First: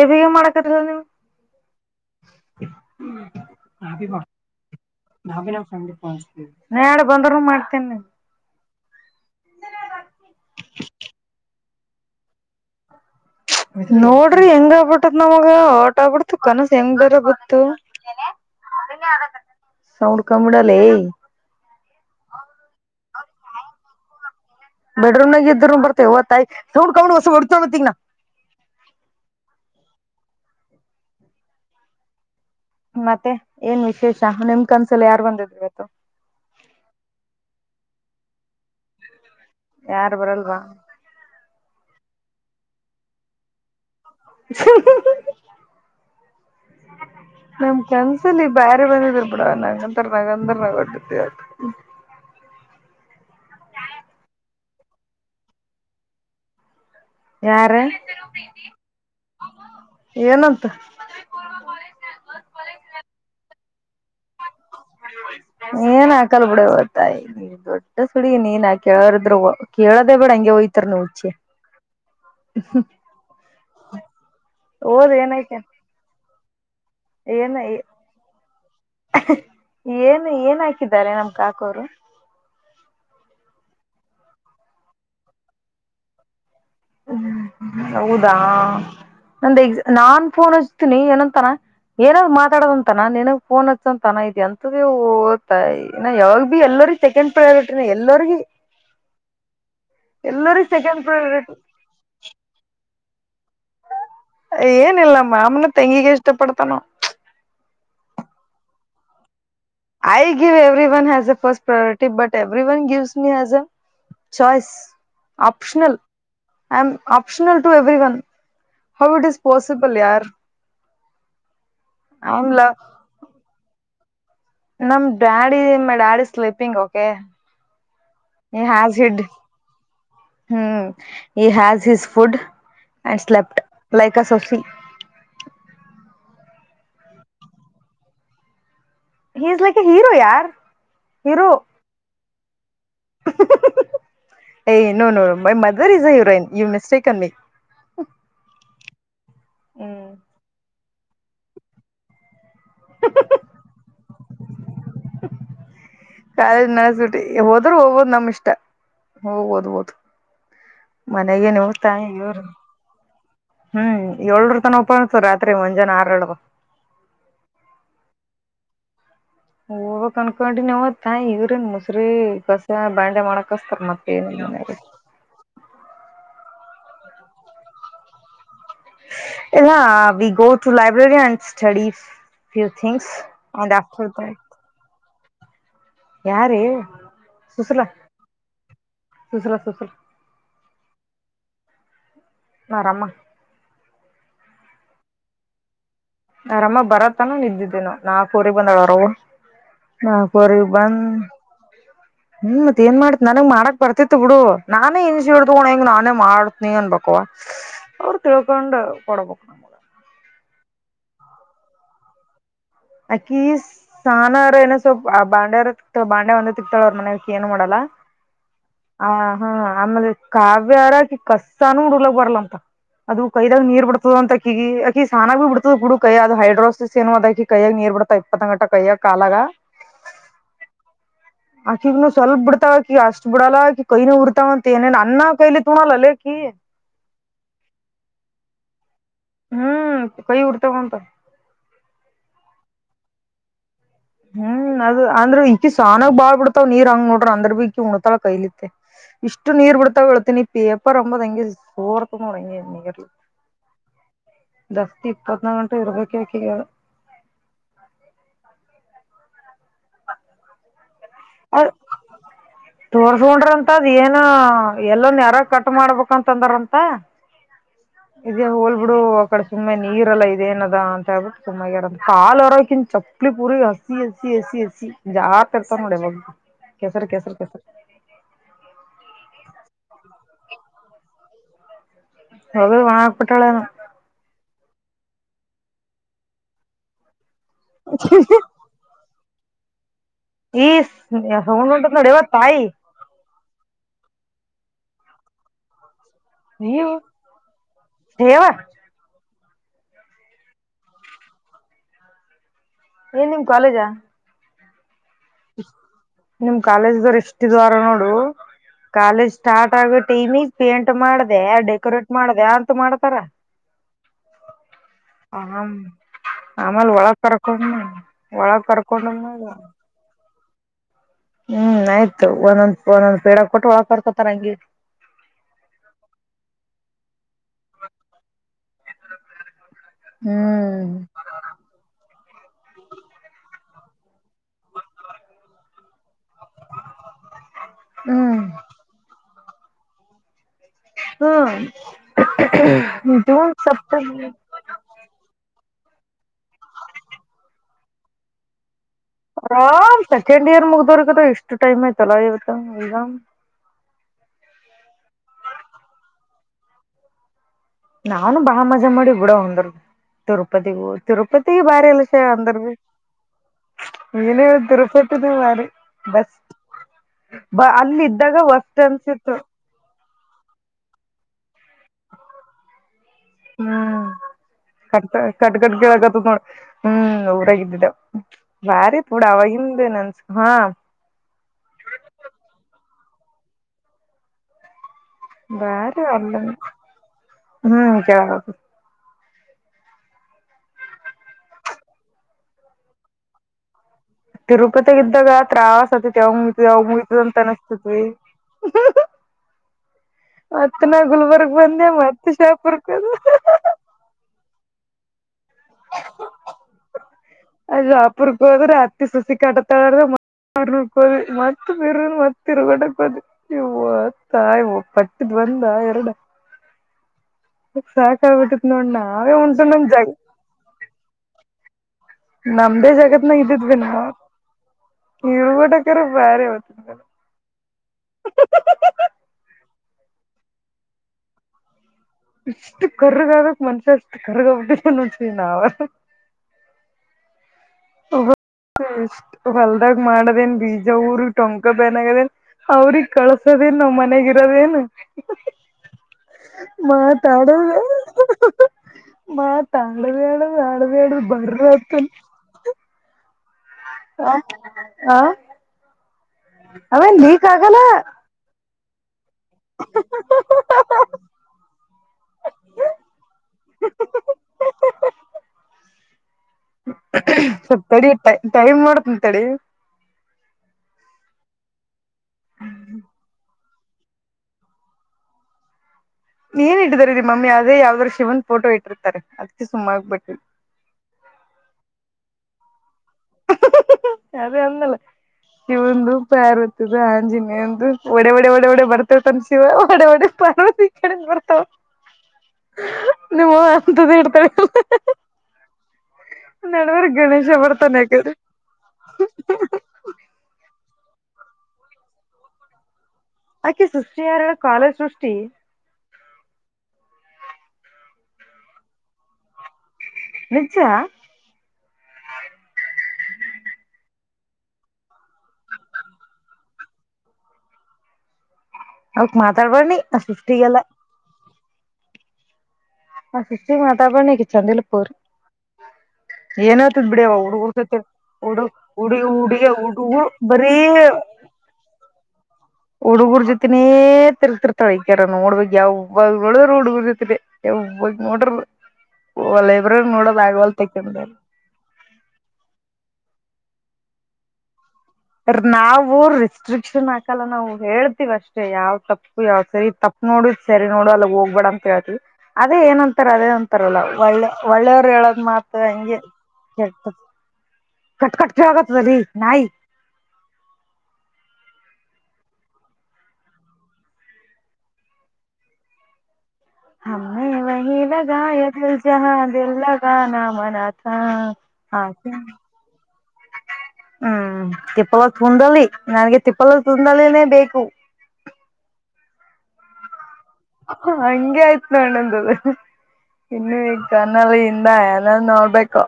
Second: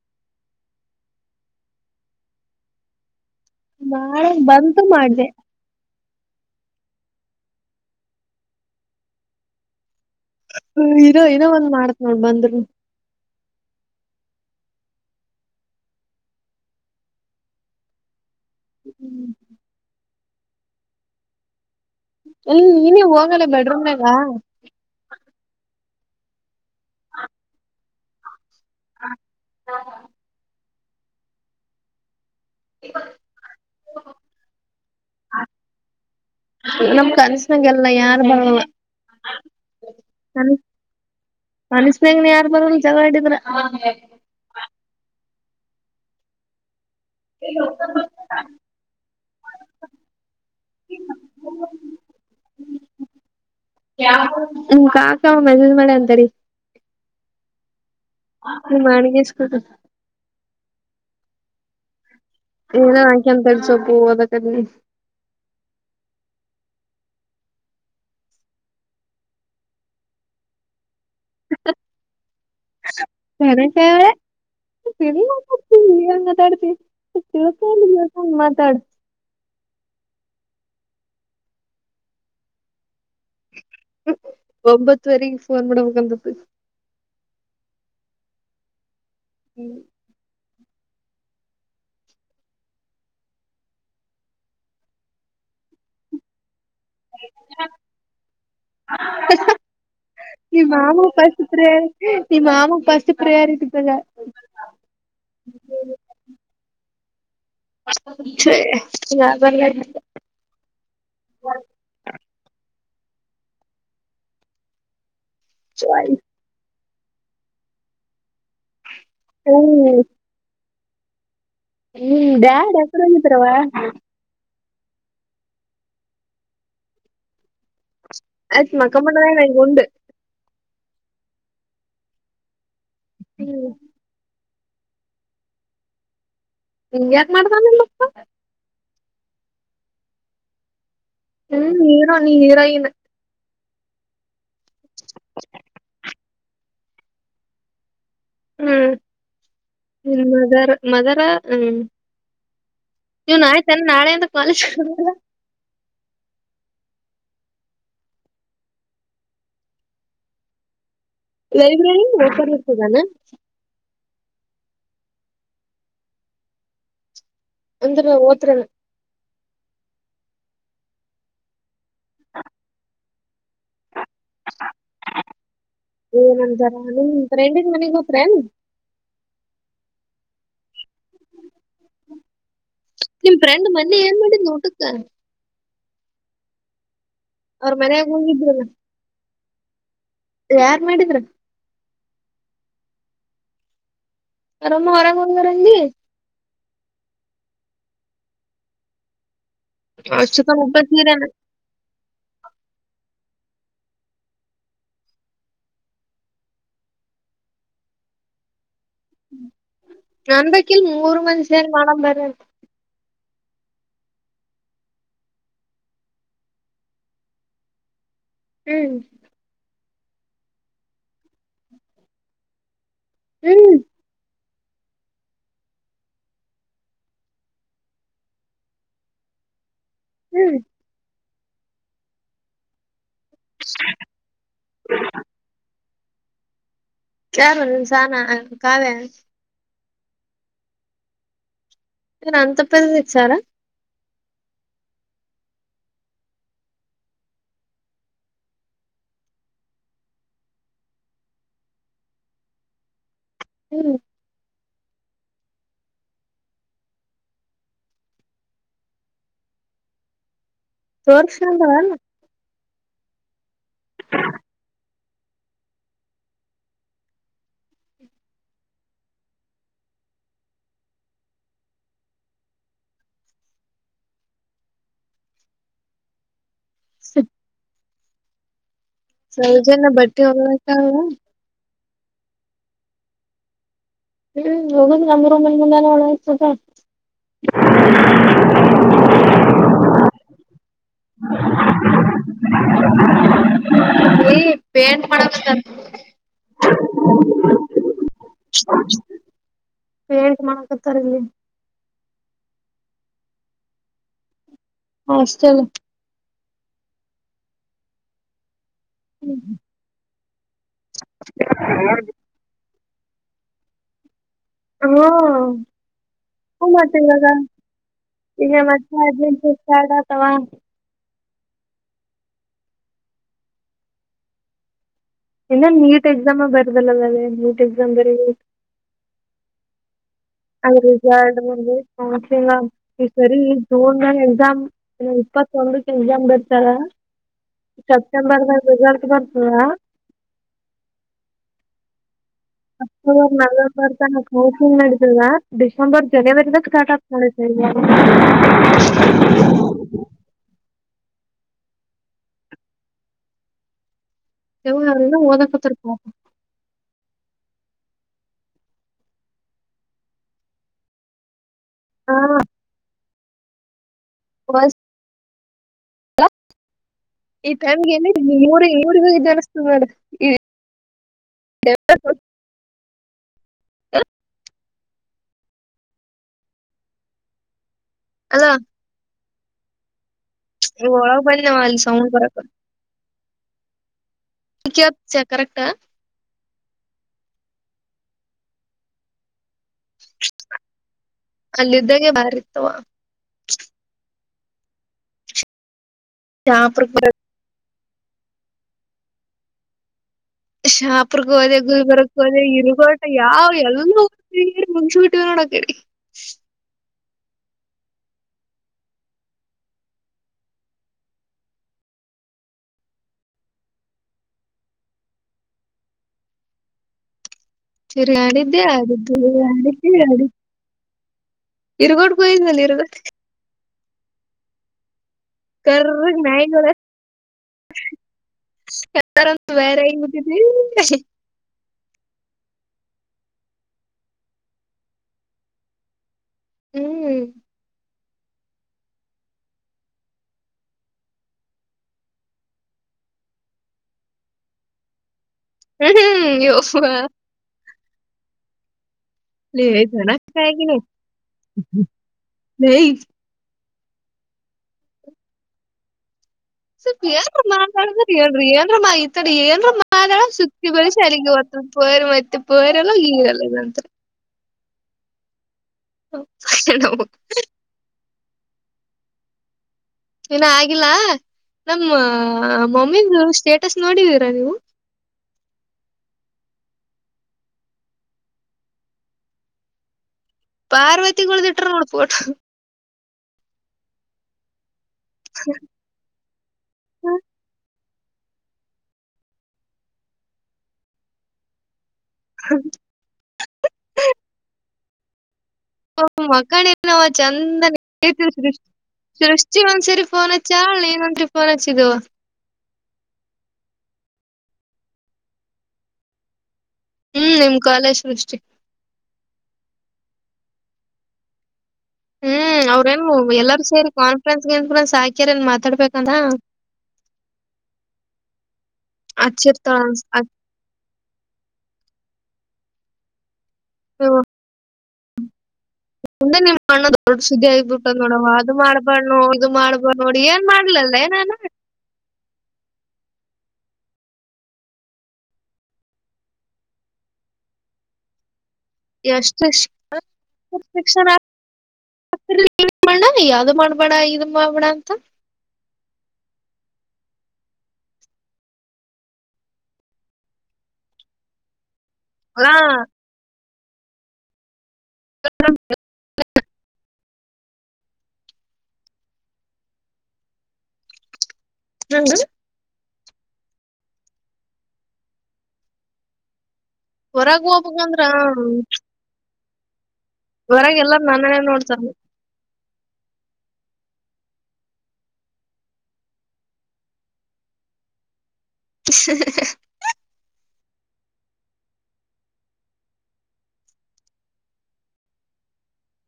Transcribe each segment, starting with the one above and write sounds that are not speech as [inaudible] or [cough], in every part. A ಬೇಗ ಮಾಡಕಲ್ಲ ನೀವು ಹಿ ಮಾಡಕ್ ಬಂತು ಮಾಡ್ದೆ ಭಬಿ ನವು ಸ ಪಹಚತ [unintelligible] ನಾಡಿದ್ದು ಬಂದರುೂ ಮಾಡ್ತೇನ್ ಹ ಇರೋ ಏನೋ ಒಂದ್ ಮಾಡ್ತೀನಿ ನೋಡು ಬಂದರು ನೋಡ್ರಿ ಹೆಂಗ ಆಗ್ಬಿಟ್ಟತ್ ನಮಗ ಟ ಆಗ್ಬಿಡ್ತು ಕನಸ ಹೆಂಗ್ ಬರ ಗತ್ತು ಅದನ್ನೇ ಅದ ಸೌಂಡ ಕಮ್ಮಿ ಇಡಲೇ ಎಲ್ಲಿ ನೀನೇ ಹೋಗಲ್ಲ ಬೆಡ್ರೂಮ್ ನಾಗ ಬೆಡ್ರೂಮ್ ನಾಗ ಇದರು ಬರ್ತತೆಓತ್ತಾಯ ಸೌಂಡ್ ಕಮ್ಮ್ ಇಡು ಹೊಸ ಹೊಡ್ತನ್ ನೋಡ್ ಈಗ ಹ ಹ [unintelligible] ಮತ್ತೆ ಏನ್ ವಿಶೇಷ ನಿಮ್ ಕನ್ಸಲ್ಲ ಯಾರು ಬಂದಿದ್ರು ಇವತ್ತು ನಂಗೆಲ್ಲ ಯಾರು ಬರಲ್ಲ ಯಾರು ಬರಲ್ವಾ ಕನಸಲ್ಲಿ ಯಾರು ಬರಲ್ಲ ಜಗಳ ಆಡಿದರೆ [unintelligible] ನಮ ಕನ್ಸಲಿ ಬೇಾರೆ ಬಂದಿದ್ರ ಬಿಡವ ನಂಗಂತರ ನಗಂದ್ರ ನಗು ಬರ್ತಿತೆ ಇವತ್ತು ಹ್ಮ ಕಾಕಾ ಮೆಸೇಜ್ ಮಾಡ್ಯಾನ ತಡಿ ಯಾರು ನಿ ಮಾಡಿಗೆ ಇಸ್ಕ್ ದ ಪೂರ್ವ ಬ [unintelligible] ಏನೋ ಅಕ್ಯನ ತಗ ಸೋಪು ಓದಕತೀನಿ ಏನ್ ಹಾಕಲ್ ಬಿಡವತ್ತಾಯ ದೊಡ್ಡ ಸುಳ ನೀನ್ ಕೇಳಾರಿದ್ರು ಕೇಳದೇ ಬಿೇಡ ಹಂಗೆ ಹೋಯ್ತಾರ ನೀವ್ ಸರೆ ಸರೆ ಓದ್ [unintelligible] ಹ ಏನೈತೆ ಪಕ್ಕೆ ಕೆಲಿ ಸಾನ [unintelligible] ಏನ್ ಮಾತಾಡ್ತಿ ಏನ್ ಏನ್ ಹಾಕಿದ್ದಾರೆ ನಮ್ ಕಾಕೋರು ಒಂಬತ್ತು ವರೆ ಫೋನ್ ಮಾಡಬೇಕಂದಿದ್ದು ಹ್ಮ ಹೌದಾ ನಂದು ಎಕ್ಸ್ ನಾನ್ ಫೋನು ಏನಂತಾನ ಏನಾಗ್ ಮಾತಾಡೋಂತಾನ ನನ ಫೋನ್ ಹಚ್ಚಂತಾನ ಇ ಅಂತ ಯಾವಾಗ ಎಲ್ಲರಿಗೆ ಸೆಕೆಂಡ್ ಪ್ರಯಾರಿಟಿಿನ ಎಲ್ಲಗ ಎಲ್ಲರಿ ಸೆಕೆಂಡ್ ಪ್ರಯಾರಿಟಿ ಈ ಮಾಾಮ ಬಸ್ತಿ ಏನಿಲ್ಲ ಮಾಮನ ತೆಂಗಿಗೆ ಇಷ್ಟ ಪಡ್ತಾನೋ [inaudible] ಆಯ give every one has a first priority but every one give use me as a choice optional I'm optional to every one how it is possible ಯಾರ್ ಐ ಹ್ಮ್ ಆಮ್ ಡ್ಯಾಡ ಎಡ ಒಂದ ತರವಾ ನಮ ಡ್ಯಾಡಿ ಡ್ಯಾಡಿ ಸ್ಲಿಪಿಂಗ್ ಓಕೆ ಆಯತ್ ಮಕ್ಕಮ್ ಬಿಟ್ಟಾನ ಉಂಡು he has his food and slept hmm like a ಸೊಫಿ ಹಂಗ ಯಾಕ ಮಾಡ್ತಾನ ನಿಮ್ಮಪ್ಪ he is like a hero ಯಾರ ಹ್ಮ್ ನೀ ನೀ ಹೀರ ಇ ಏಯ no no my mother is a heroine you mistake on me hmm hmm ನಿಮ್ ಮದರ ಮದರ ಹ್ಮ್ ನೀವ್ ನ ಆಯ್ತಂದ ನಾಳೆ ಅಂತ [unintelligible] ಕಾಲೇಜ್ ನಡೆಸ್ಬಿಟ್ಟಿ ಹೋದ್ರೂ ಹೋಗ್ಬೋದು ನಮ್ ಇಷ್ಟ ಹೋಗೋದು ಮನೆಗೆನ್ ಹತಾ ಲೈಬ್ರರಿ ಓಪನ್ ಇರ್ತದಾನ ಹ್ಮ್ ಏಳರು ತನ ಪ್ಪನ್ಸು ರಾತ್ರಿ ಮುಂಜಾನೆ ಆರಳಗೆ ಅಂದ ಓತ್ರಣ ಹೋಗಕ್ ಅನ್ಕೊಂಡಿವ ಹಗ್ರನ್ ಮುಸ ಸ್ತ್ರೀ ಕಸ ಬ್ಯಾಂಡೆ ಮಾಡಳಕ್ಕೆ ಕಸ್ತ ಮತ್ತನರೆ ಕಾಳು ಪೆಂಡಿಂಗ್ ಮನೆಗೂ ಫ್ರೆಂಡ್ ಇಲ್ಲಾ be go to library and study few things ನಿಮ್ ಫ್ರೆಂಡ್ ಅಂಡ್ ಮೊನ್ನೆ ಆಫ್ಟರ್ ಏನ್ ದಟ್ ಮಾಡಿದ್ ಊಟಕ್ಕ ಯಾರೇ ಅವ್ರ ಮನೆಯಾಗ್ ಹೋಗಿದ್ರಲ್ಲ ದೂಸರ ಸಫರ್ ಯಾರ್ ಮಾಡಿದ್ರ ಮರಾಮ ಆರಾಮ ಆರಾಮ ಹರಗರಗೆ ನರಮ್ಮ ಬರತ್ತಾನ ನಿದ್ದಿದ್ದೇನು ನಾ ಕೂರಿ ಬಂದಳ ಅರವ್ವ ಅಷ್ಟೊತ್ತ ನಾಕುವರೆಗ್ ಒಬ್ಬ ಬಂದ ಸೀರೆನ ಹ್ಮ ತೆಮ್ ಮಾಡ್ತಿ ನನಗ್ ಮಾಡಕ್ ಬರ್ತಿತ್ತು ಬಿಡು ನಾನೇ ಇನ್ಷ ಹಡತಕೊಂಡ ಹೆಂಗ್ ನಾನೇ ಮಾಡತನಿ ಅನ್ಬೇಕವಾ ಅವ್ರು ತಿಳ್ಕೊಂಡ ಕೊಡಬೇಕಮ್ಮಗ ಕಿಲ್ ಮೂರು ಮನುಷ್ಯಂಗ್ ಮಾಡಣ ಬರ್ರೀ ಆಕಿ ಸಾನರ ಏನ ಸ್ವಲ್ಪ್ ಆ ಬಾಂಡ್ಯ ಬಾಂಡೆ ಒಂದ ತಿಕ್ತಾಳ ಅವ್ರ ಮನಕ್ ಏನು ಮಾಡಲ್ಲ ಹ್ಮ್ ಹ ಹಾ ಆಮೇಲೆ ಕಾವ್ಯಾರಕಿ ಕಸ್ಸಾನೂಲಕ್ ಬರ್ಲಂತ ಅದು ಕೈದಾಗ ಹ್ಮ್ ನೀರ್ ಬಿಡ್ತದ ಅಂತ ಈಗ ಆಕಿ ಸಾನಾಗ ಬಿಡ್ತದ ಬಿುಡು ಕೈಯ ಅದು ಹೈಡ್ರಾಕ್ಸಿಸ್ ಏನು ಅದಕಿ ಕೈಯಾಗ ನೀರ್ ಬಿಡ್ತ ಇಪ್ಪತ್ತ ಗಂಟ ಕೈಯ್ಯಾಗ ಕಾಲಾಗ ಹ್ಮ್ ಆಕಿಗನು ಸ್ವಲ್ಪ ಬಿಡ್ತಾವಕಿ ಅಷ್ಟ ಬಿಡಲ್ಲ ಕೈನ ಉರ್ತಾವ ಅಂತ ಏನನ್ ಅನ್ನ ಕೈಲಿ ತೋಲ್ಲೇ ಕಿ ಯಾರು ಸಾನ ಕಾವ್ಯ ಹ್ಮ್ ಕೈ ಉಡ್ತ ಬಂತ ನನ್ ತಪ್ಪೇಲ್ಲಿಸಾರ ಹ್ಮ್ ಅದ ಅಂದ್ರೆ ಇಕಿ ಸಾನಾಗ ಬಾಳ್ ಬಿಡ್ತಾವ್ ನೀರ್ ಹಂಗ ನೋಡ್ರ ಅಂದ್ರ ಭೀ ಇಕಿ ಉಣತಾಳ ಕೈಲಿತ್ತ ಇಷ್ಟು ನೀರ್ ಬಿಡ್ತಾವ್ ಹೇಳ್ತಿನನಿ ಪೇಪರ್ ಅಂಬದ ಹಂಗಗೆ ಸೋರ್ತ ನೋಡ್ರಂಗಗೆ ನೀರ್ ಹ್ಮ್ ದಸ್ತಿ ಇಪ್ಪತ್ನಾಲ್ ಗಂಟೆ ಇರ್ವಕ್ಕೆ ವಕ್ಕಿಕಳ ಸೋರ್ಷಂತನು ತೋರ್ ಹೋಂಡ್ರ ಹತ್ತದ ಏನ ಎಲ್ಲೋ ನ್ಯಾರ ಕಟ್ ಮಾಡ್ಬೇಕಂತ ಅಂದ್ರಂತ ಇದೇ ಹೋಲ್ ಬಿಡು ಆ ಕಡೆ ಸುಮ್ಮನೆ ನೀರ್ಲ್ಲ ಇದೇಏನದ ಅಂತ ಹೇಳ್ಬಿಟ್ಟು ಸುಮ್ಮಾರ ಕಾಲು ಇರಕಿನ್ ಚಪ್ಪಲಿ ಪೂರಿ ಹಸಿ ಹಸಿ ಹಸಿ ಹಸಿ ಜಾಸ್ ಇರ್ ಇರ್ತಾವ ನೋಡಿ ಇವಾಗ ಕೆಸರ ಕೆಸರ ಕೆಸರ್ ಸೌಜನ ಬಟ್ಟಿ ಹೋಯ್ತಾಳ ಅವರು ಒಣ ಆಗಪಟ್ಟಳನೊ ಹ್ಮ ಹ ನರುಂಬ ಮುಂದಾನ ಒಳ ಈ ಊಗಂಟತ್ ನೋಡಿ ಇವ ತಾಯಿ ಏ ಪೇಂಟ್ ಮಾಡಂತ ನೀವು ಯವ್ವ [unintelligible] ಪೇಂಟ್ ಮಾಡಕತಾರಲ್ಲಿ ಏನ್ ನಿಮ್ ಕಾಲೇಜಾ ಹಾಸ್ಟಲ್ ನಿಮ್ ಕಾಲೇಜ ದವರು ಎಷ್ಟಿದ್ವಾರ ನೋಡು ಕಾಲೇಜ್ ಸ್ಟಾರ್ಟ್ ಆಗುತ್ತೆ ತೇಮ ಪೇಂಟ್ ಮಾಡಿದೆ ಡೆಕೋರೇಟ್ ಮಾಡಿದೆ ಅಂತ ಮಾಡ ಪರ ಹ್ಮ ಹ ಆಮೇಲ್ ಮಾಡ್ತ ಒಳಗ್ ಇವಾಗ ಕರ್ಕೊಂಡ್ ಈ ಒಳಗ್ ಕರ್ಕೊಂಡ್ ಮತವಾ ಹ್ಮ್ ಆಯ್ತು ಒಂದೊಂದ್ ಒಂದೊಂದ್ ಪೇಡ ಕೊಟ್ಟು ಹೊಳಡ್ತತಾರ ಹಂಗಗೆ ಇನ್ನ ನೀಟ್ ಎಕ್ಸಾಮ ಬರ್ದಲ್ಲದಲ್ಲಿ ನೀಟ್ ಎಕ್ಸಾಮ ಬರಿ ಹ್ಮ್ ಈ ಸರಿ ಜೋ ಎಸಾಮ್ ಇಪ್ಪತ್ತೊಂದಕ್ಕೆ ಎಕ್ಸಾಮ್ ಬಿರ್ತಾರ ಹ್ಮ್ ಸೆಪ್ಟೆಂಬರ್ಾಗ ರಿಸಲ್ಟ್ ಬ ಹಾ ಹ್ಮ ಅಕ್ಟೋಬರ್ ನವೆಂಬರ್ ತನ ಮೌಫಿಂಗ್ ಮಾಡಿದಲ್ವ ಒಂದ ಜನವರಿದಾಗ ಸ್ಟಾರ್ಟ್ ಆಗ್ ಮಾಡತ ಆಾಮ್ ಸೆಕೆಂಡ್ ಇಯರ್ ಮುಗ್ದೋರ್ಗದ ಇಷ್ಟು ಟೈಮ್ ಆಯ್ತಲ್ಲ ಇವತ್ತು ಎಕ್ಸಾಮ್ ಓದಕತರ್ಕ ನಾನು ಬಹಳ ಮಜಾ ಮಾಡಿ ಬಿೂಡ ಒಂದರು ತಿರುಪತಿಗೂ ತಿರುಪತಿ ಬಾರಿ ಎಲ್ಲಷ ಅಂದ್ರ ಭ ನೀನೇ ಫಸ್ಟ್ ತಿರುಪಟ್ಟ ಫ್ರವಾರಿ ಈ ್ಯಾಮ್ಗೆ ಅಲ್ಲಿ ಏನ ಮೂ ಇದ್ದಾಗ ವಸ್ಟ್ ಮೂಗೋಗ ಅನ್ಸಿತ್ತು ಅನಿಸ್ತ ಮಡ ಇ ಹ್ಮ್ ಕಟ್ಟ ಕಟ್ಟಗಟ್ಟ ಕೇಳಕತ್ತ ನೋಡ ಹ್ಮ್ ಊರಾಗಿದ್ದಿದ್ದ ವಾರಿ ಪುಡಾವ ನಿಮ್ದೆ ನನ್ಸ ಇ ವಳ ಬ ನ ಮಾಡಲ್ಲಿ ಸೌಂಡ ಬರಕ ಕ್ಕೆ ಬಾರ ಅ ಹ್ಮ್ ಕಾಗದು [unintelligible] ಅಲ್ಲಿದ್ದಾಗೆ ಬಾರಿ ಇತ್ತವಾ ತಿರುಪತಿಗ ಇದ್ದಾಗ ತ್ರಾ [unintelligible] ಅತಿ ಶಾಪುರ್ಕ್ ಬರ ಅಂತ [unintelligible] ಪ್ಪ [unintelligible] ಶಾಪುರ್ಕ್ಕ ಹೋದೆ ಗುಲ್ಬರಗ ಮತ್ತ ಹೋದೆ ಶಾಪುರ್ಕ್ ಇರುಗೋಟ ಹೋದೆ ಯಾವ ಎಲ್ಲ ತಿ ಮುಂಚು ಡಕಡಿ [unintelligible] ಅದ ಅಪುರ್ಕ್ಕೆ ಹೋದ್ರೆ ಅತ್ತಿ ಸಸಿ ಕಾಟತಳ ಹೋದ್ವಿ ಮತ್ ಬಿರ್ ಮತ್ತ ಇರ್ಗಟ ಹೋದ್ವಿ ಇ ಅತ್ತ ಇ ಪಟ್ಟಿದ್ ಬಂದ ಎರಡ [unintelligible] ತಿರ್ಗಾಡಿದ್ದೆ ಸಾಖಬಟ್ಟತ್ ನೋಡಿ ಅದು ನ ನಾವೇ ಉಂಡಮ ಮಾಡಿದ್ದೆ ಜಾಗ ಇರುಗೋಟ್ ಹೋಗಿದ್ನಲ್ಲ ನಮ್ದೇ ಇರುಗೋಟ್ ಜಗತ್ನ ಇದ್ದಿದ್ವಿ ಇರುಗೋಟ ಕರೆ ಕರ್ರಗ್ ಬೇರೆ ನಾಯಿಗಳ ಯವತ್ತುಲ್ಲ [unintelligible] [inaudible] ಇಷ್ಟು ಕರ್ಗ ಆಗಕ್ ಮನ್ಷ್ಯ ಅಷ್ಟು ಕರ್ಗ ಆಬಟ್ಟಂಸ ನಾವ ಹ್ಮ್ ಎಷ್ಟ ಹೊಲ್ದಾಗ್ ಮಾಡದೇನ್ ಬೀಜ ಊರ್ ಟೊಂಕ ಬನ್ಗದೇನ್ ಅವ್ರಿಗ್ ಕಳ್ಸದೇನ್ ನಾವ್ ಮನಗ ಇರದೇಏನ್ ಹ್ಮ್ ಹ್ಮ್ ಯೋ [inaudible] ಮತ್ ಆಡ್ದ ಆಡ್ದ್ ಜನಕ್ಕಾಗಿನೇ ಆಡ್ದ ಆಡ್ದ್ ಬರ್ರತ್ನ್ ಲೇ ಹ ಹಾ [unintelligible] ರಿಯಲ್ ರಿಯಲ್ ಮಾಹಿತಿ ಏನ್ ಮಾತಾಡ ಸುತ್ತಿ ಬೆಳಸಿ ಅಲ್ಲಿರಿಗೆ ಹೊತ್ತ ಪೇರ್ ಮತ್ತೆ ಪರ್ಲ್ಲೀರಲ್ಲ ನಂತ್ರ [unintelligible] ತಡಿ ಟೈಮ್ [unintelligible] ಮಾಡತಂತಳ ಏನ ಆಗಿಲ್ಲ ನಮ್ಮ ಹ ಮಮ್ಮಿರು ಸ್ಟೇಟ್ ಅಸ್ ನೋಡಿದೀರಾ ನೀವು ಏನ್ ಇಟ್ಟಾರೀ ಮಮ್ಮಿ ಅವದೇ ಯಾವ್ದ್ರು ಶಿವನ್ ಫೋಟೋ ಇಟ್ಟಿರ್ತಾರೆ ಅದಕ್ಕೆ ಸುಮ್ ಆಗ್ಬಿಟ್ಟಿ ಪಾರ್ವತಿಗಳ್ದಿ ಇಟ್ರ ನೋಡ್ಪೊಟು [unintelligible] ಅದೇ ಅಂದಲ್ಲ ಇವಂದು ಪಾರ ಹೊತ್ತಿದ ಆಂಜನೇಯಂದು ಒಡೆ ಒಡಡೆ ಒಡೆೇ ಒಡೆ ಬರ್ತೇವ ತನ್ ಶಿವ ಒಡಡೆ ಒಡಡೆ ಪಾರ್ವತಿ ಕಡೆ ಬರ್ತಾವ ನಿಮ್ಮ ಅಂತ್ದ ಇಡ್ತಾರೆ [unintelligible] ಹ [unintelligible] ಮಕ್ಕನ ಏನ ಚಂದ ಬರ್ತಾನ ಯಾಕಡೆ ಸೃ ಸೃಷ್ಟಿ ಒಂದ್ಸರಿ ಪೋನ ಚಾಳ ಏನಂದ್ರೆ ಕನ್ಚ ತವಾ ಅಕೆ ಸೃಷ್ಟಿ ಯಾರ ಕಾಲ ಸೃಷ್ಟಿ ಹ್ಮ್ ನಿಮ್ ಕಾಲೇಜ್ ಸೃಷ್ಟಿ ನಿಜ್ಜ ಫ್ರಂಡ್ಸ್ ಏನ್ ್ರಸ್ ಹಾಕ್ಯಾರ ಏನ್ ಮಾತಾಡ್ಬೇಕಂದ ಅವಕ್ ಮಾತಾಡ್ಬಾರಿ ಆ ಸೃಷ್ಟಿಗೆಲ್ಲ ಹ ಸತಿ ಮಾಾ ಬನೆಗೆ ಚಂದ ಅವರಿ ಮುಂದೆ ನಿಮ್ಣ್ಣ ದೊಡ್ ಸುದ್ದಿ ಆಗ್ಬಿಟ್ಟ ಜೊತೆ ನೋಡವ ಅದು ಹುಡು ಮಾಡ್ಬಾರ್ಣ ಹುಡುಗಿ ಅದು ಹುಡುಗ ಮಾಡ್ಬಾರ ನೋಡಿ ಹುಡುಗರು ಏನ್ ಬರೀ ಮಾಡ್ಲಲ್ಲೇ ನಾನ ಹುಡುಗುರ್ ಜೊತಿನೇ ತಿರ್ತಿರ್ತಾವಕ್ಯಾರ ನೋಡ್ಬ ಯಾವಾಗಳ ಹುಡುಗುರ್ ಜೊತಿರಿ ಯಾವಾಗ್ ನೋಡ್ರರು ಎಷ್ಟು ಓ ಲೈಬ್ರ ನೋಡೋದಾಗವಾಲ್ ತೆಕ್ಕೊಂಡ ಮಾಡ್ಣ ಯಾವ್ದು ಮಾಡ್ಬೇಡ ಇದ ಮಾಡೇಡ ಅಂತ ನಾವು ರೆಿಸ್ಟ್ರಿಕ್ಷನ್ ಹಾಕಲ್ಲ ನಾವು ಹೇಳ್ತೀವ ಅಷ್ಟೇ ಯಾವ್ ತಪ್ಪು ಯಾವ್ ಸರಿ ತಪ್ಪು ನೋಡ್ ಸರಿ ನೋಡು ಅಲ್ ಹೋಗ್ಬೇಡಂತ ತಿ ಅಲಾ ಅದೇ ಏನಂತಾರೆ ಅದೇ ತರಲ್ಲ ಒಳ್ಳ ಒಳ್ಳೆಯವರು ಹೇಳದ್ ಮಾತ್ರ ಹೆಂಗೆಳ್ ಕಟಕಟ್ ಕಿಳಾಗ ಅರಿ ನ ಹ್ಮ ಹ್ಮ ಹೇ ಹೊರಗ್ ವಹ ಹೋಗ್ಬೇಕಂದ್ರ ಬ ಗಾಯತಲ್ ಜಹನ್ ಎಲ್ಲ ಹೊರಗ್ ಎಲ್ಲಾರ ನಾಮಾನಥ ನನ್ನನೆ ನೋಡ್ತಾರ ಹಾ ಹ್ಮ್ ತಿಪ್ಪಲ ತುಂದಲಿ ನನ್ಗೆ ತಿಪ್ಪಲ ತುಂದಲಿನೇ ಬೇಕು ಹ ಹಗೆ ಆಯ್ತ್ು ನೋಣಂದು ಇನ್ನು ಈ ಕನ್ನಲ್ಲಿ ಇಿಂದ ಏನ ನೋಡ್ಬೇಕು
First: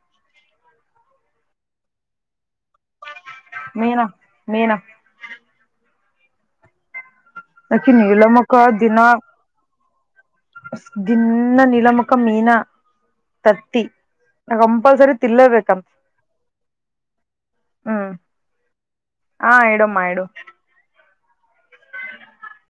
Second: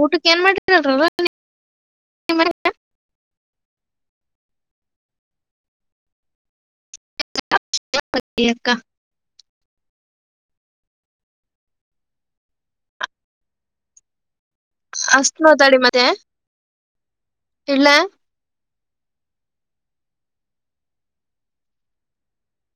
ಊಟಕ್ಕೆ ಏನ್ ಮಾಡರಲ್ ಮೀನಾ ಮೀನಾ ಆಕಿ ನೀಲಮ್ಮಕ್ಕ ಅಕ್ಕ ದಿನ ದಿನ್ನ ನೀಲಮಕ್ಕಮೀನಾ ತತ್ತಿ ನಾನು ಕಂಪಲ್ಸರಿ ಅಷ್ಟ್ ತಿನ್ನಲೆ ಬೇಕು ಅಂತಾ ಇಡಲಿ ಹಾ ಇಡ್ಡಮ್ಮ ಇಡು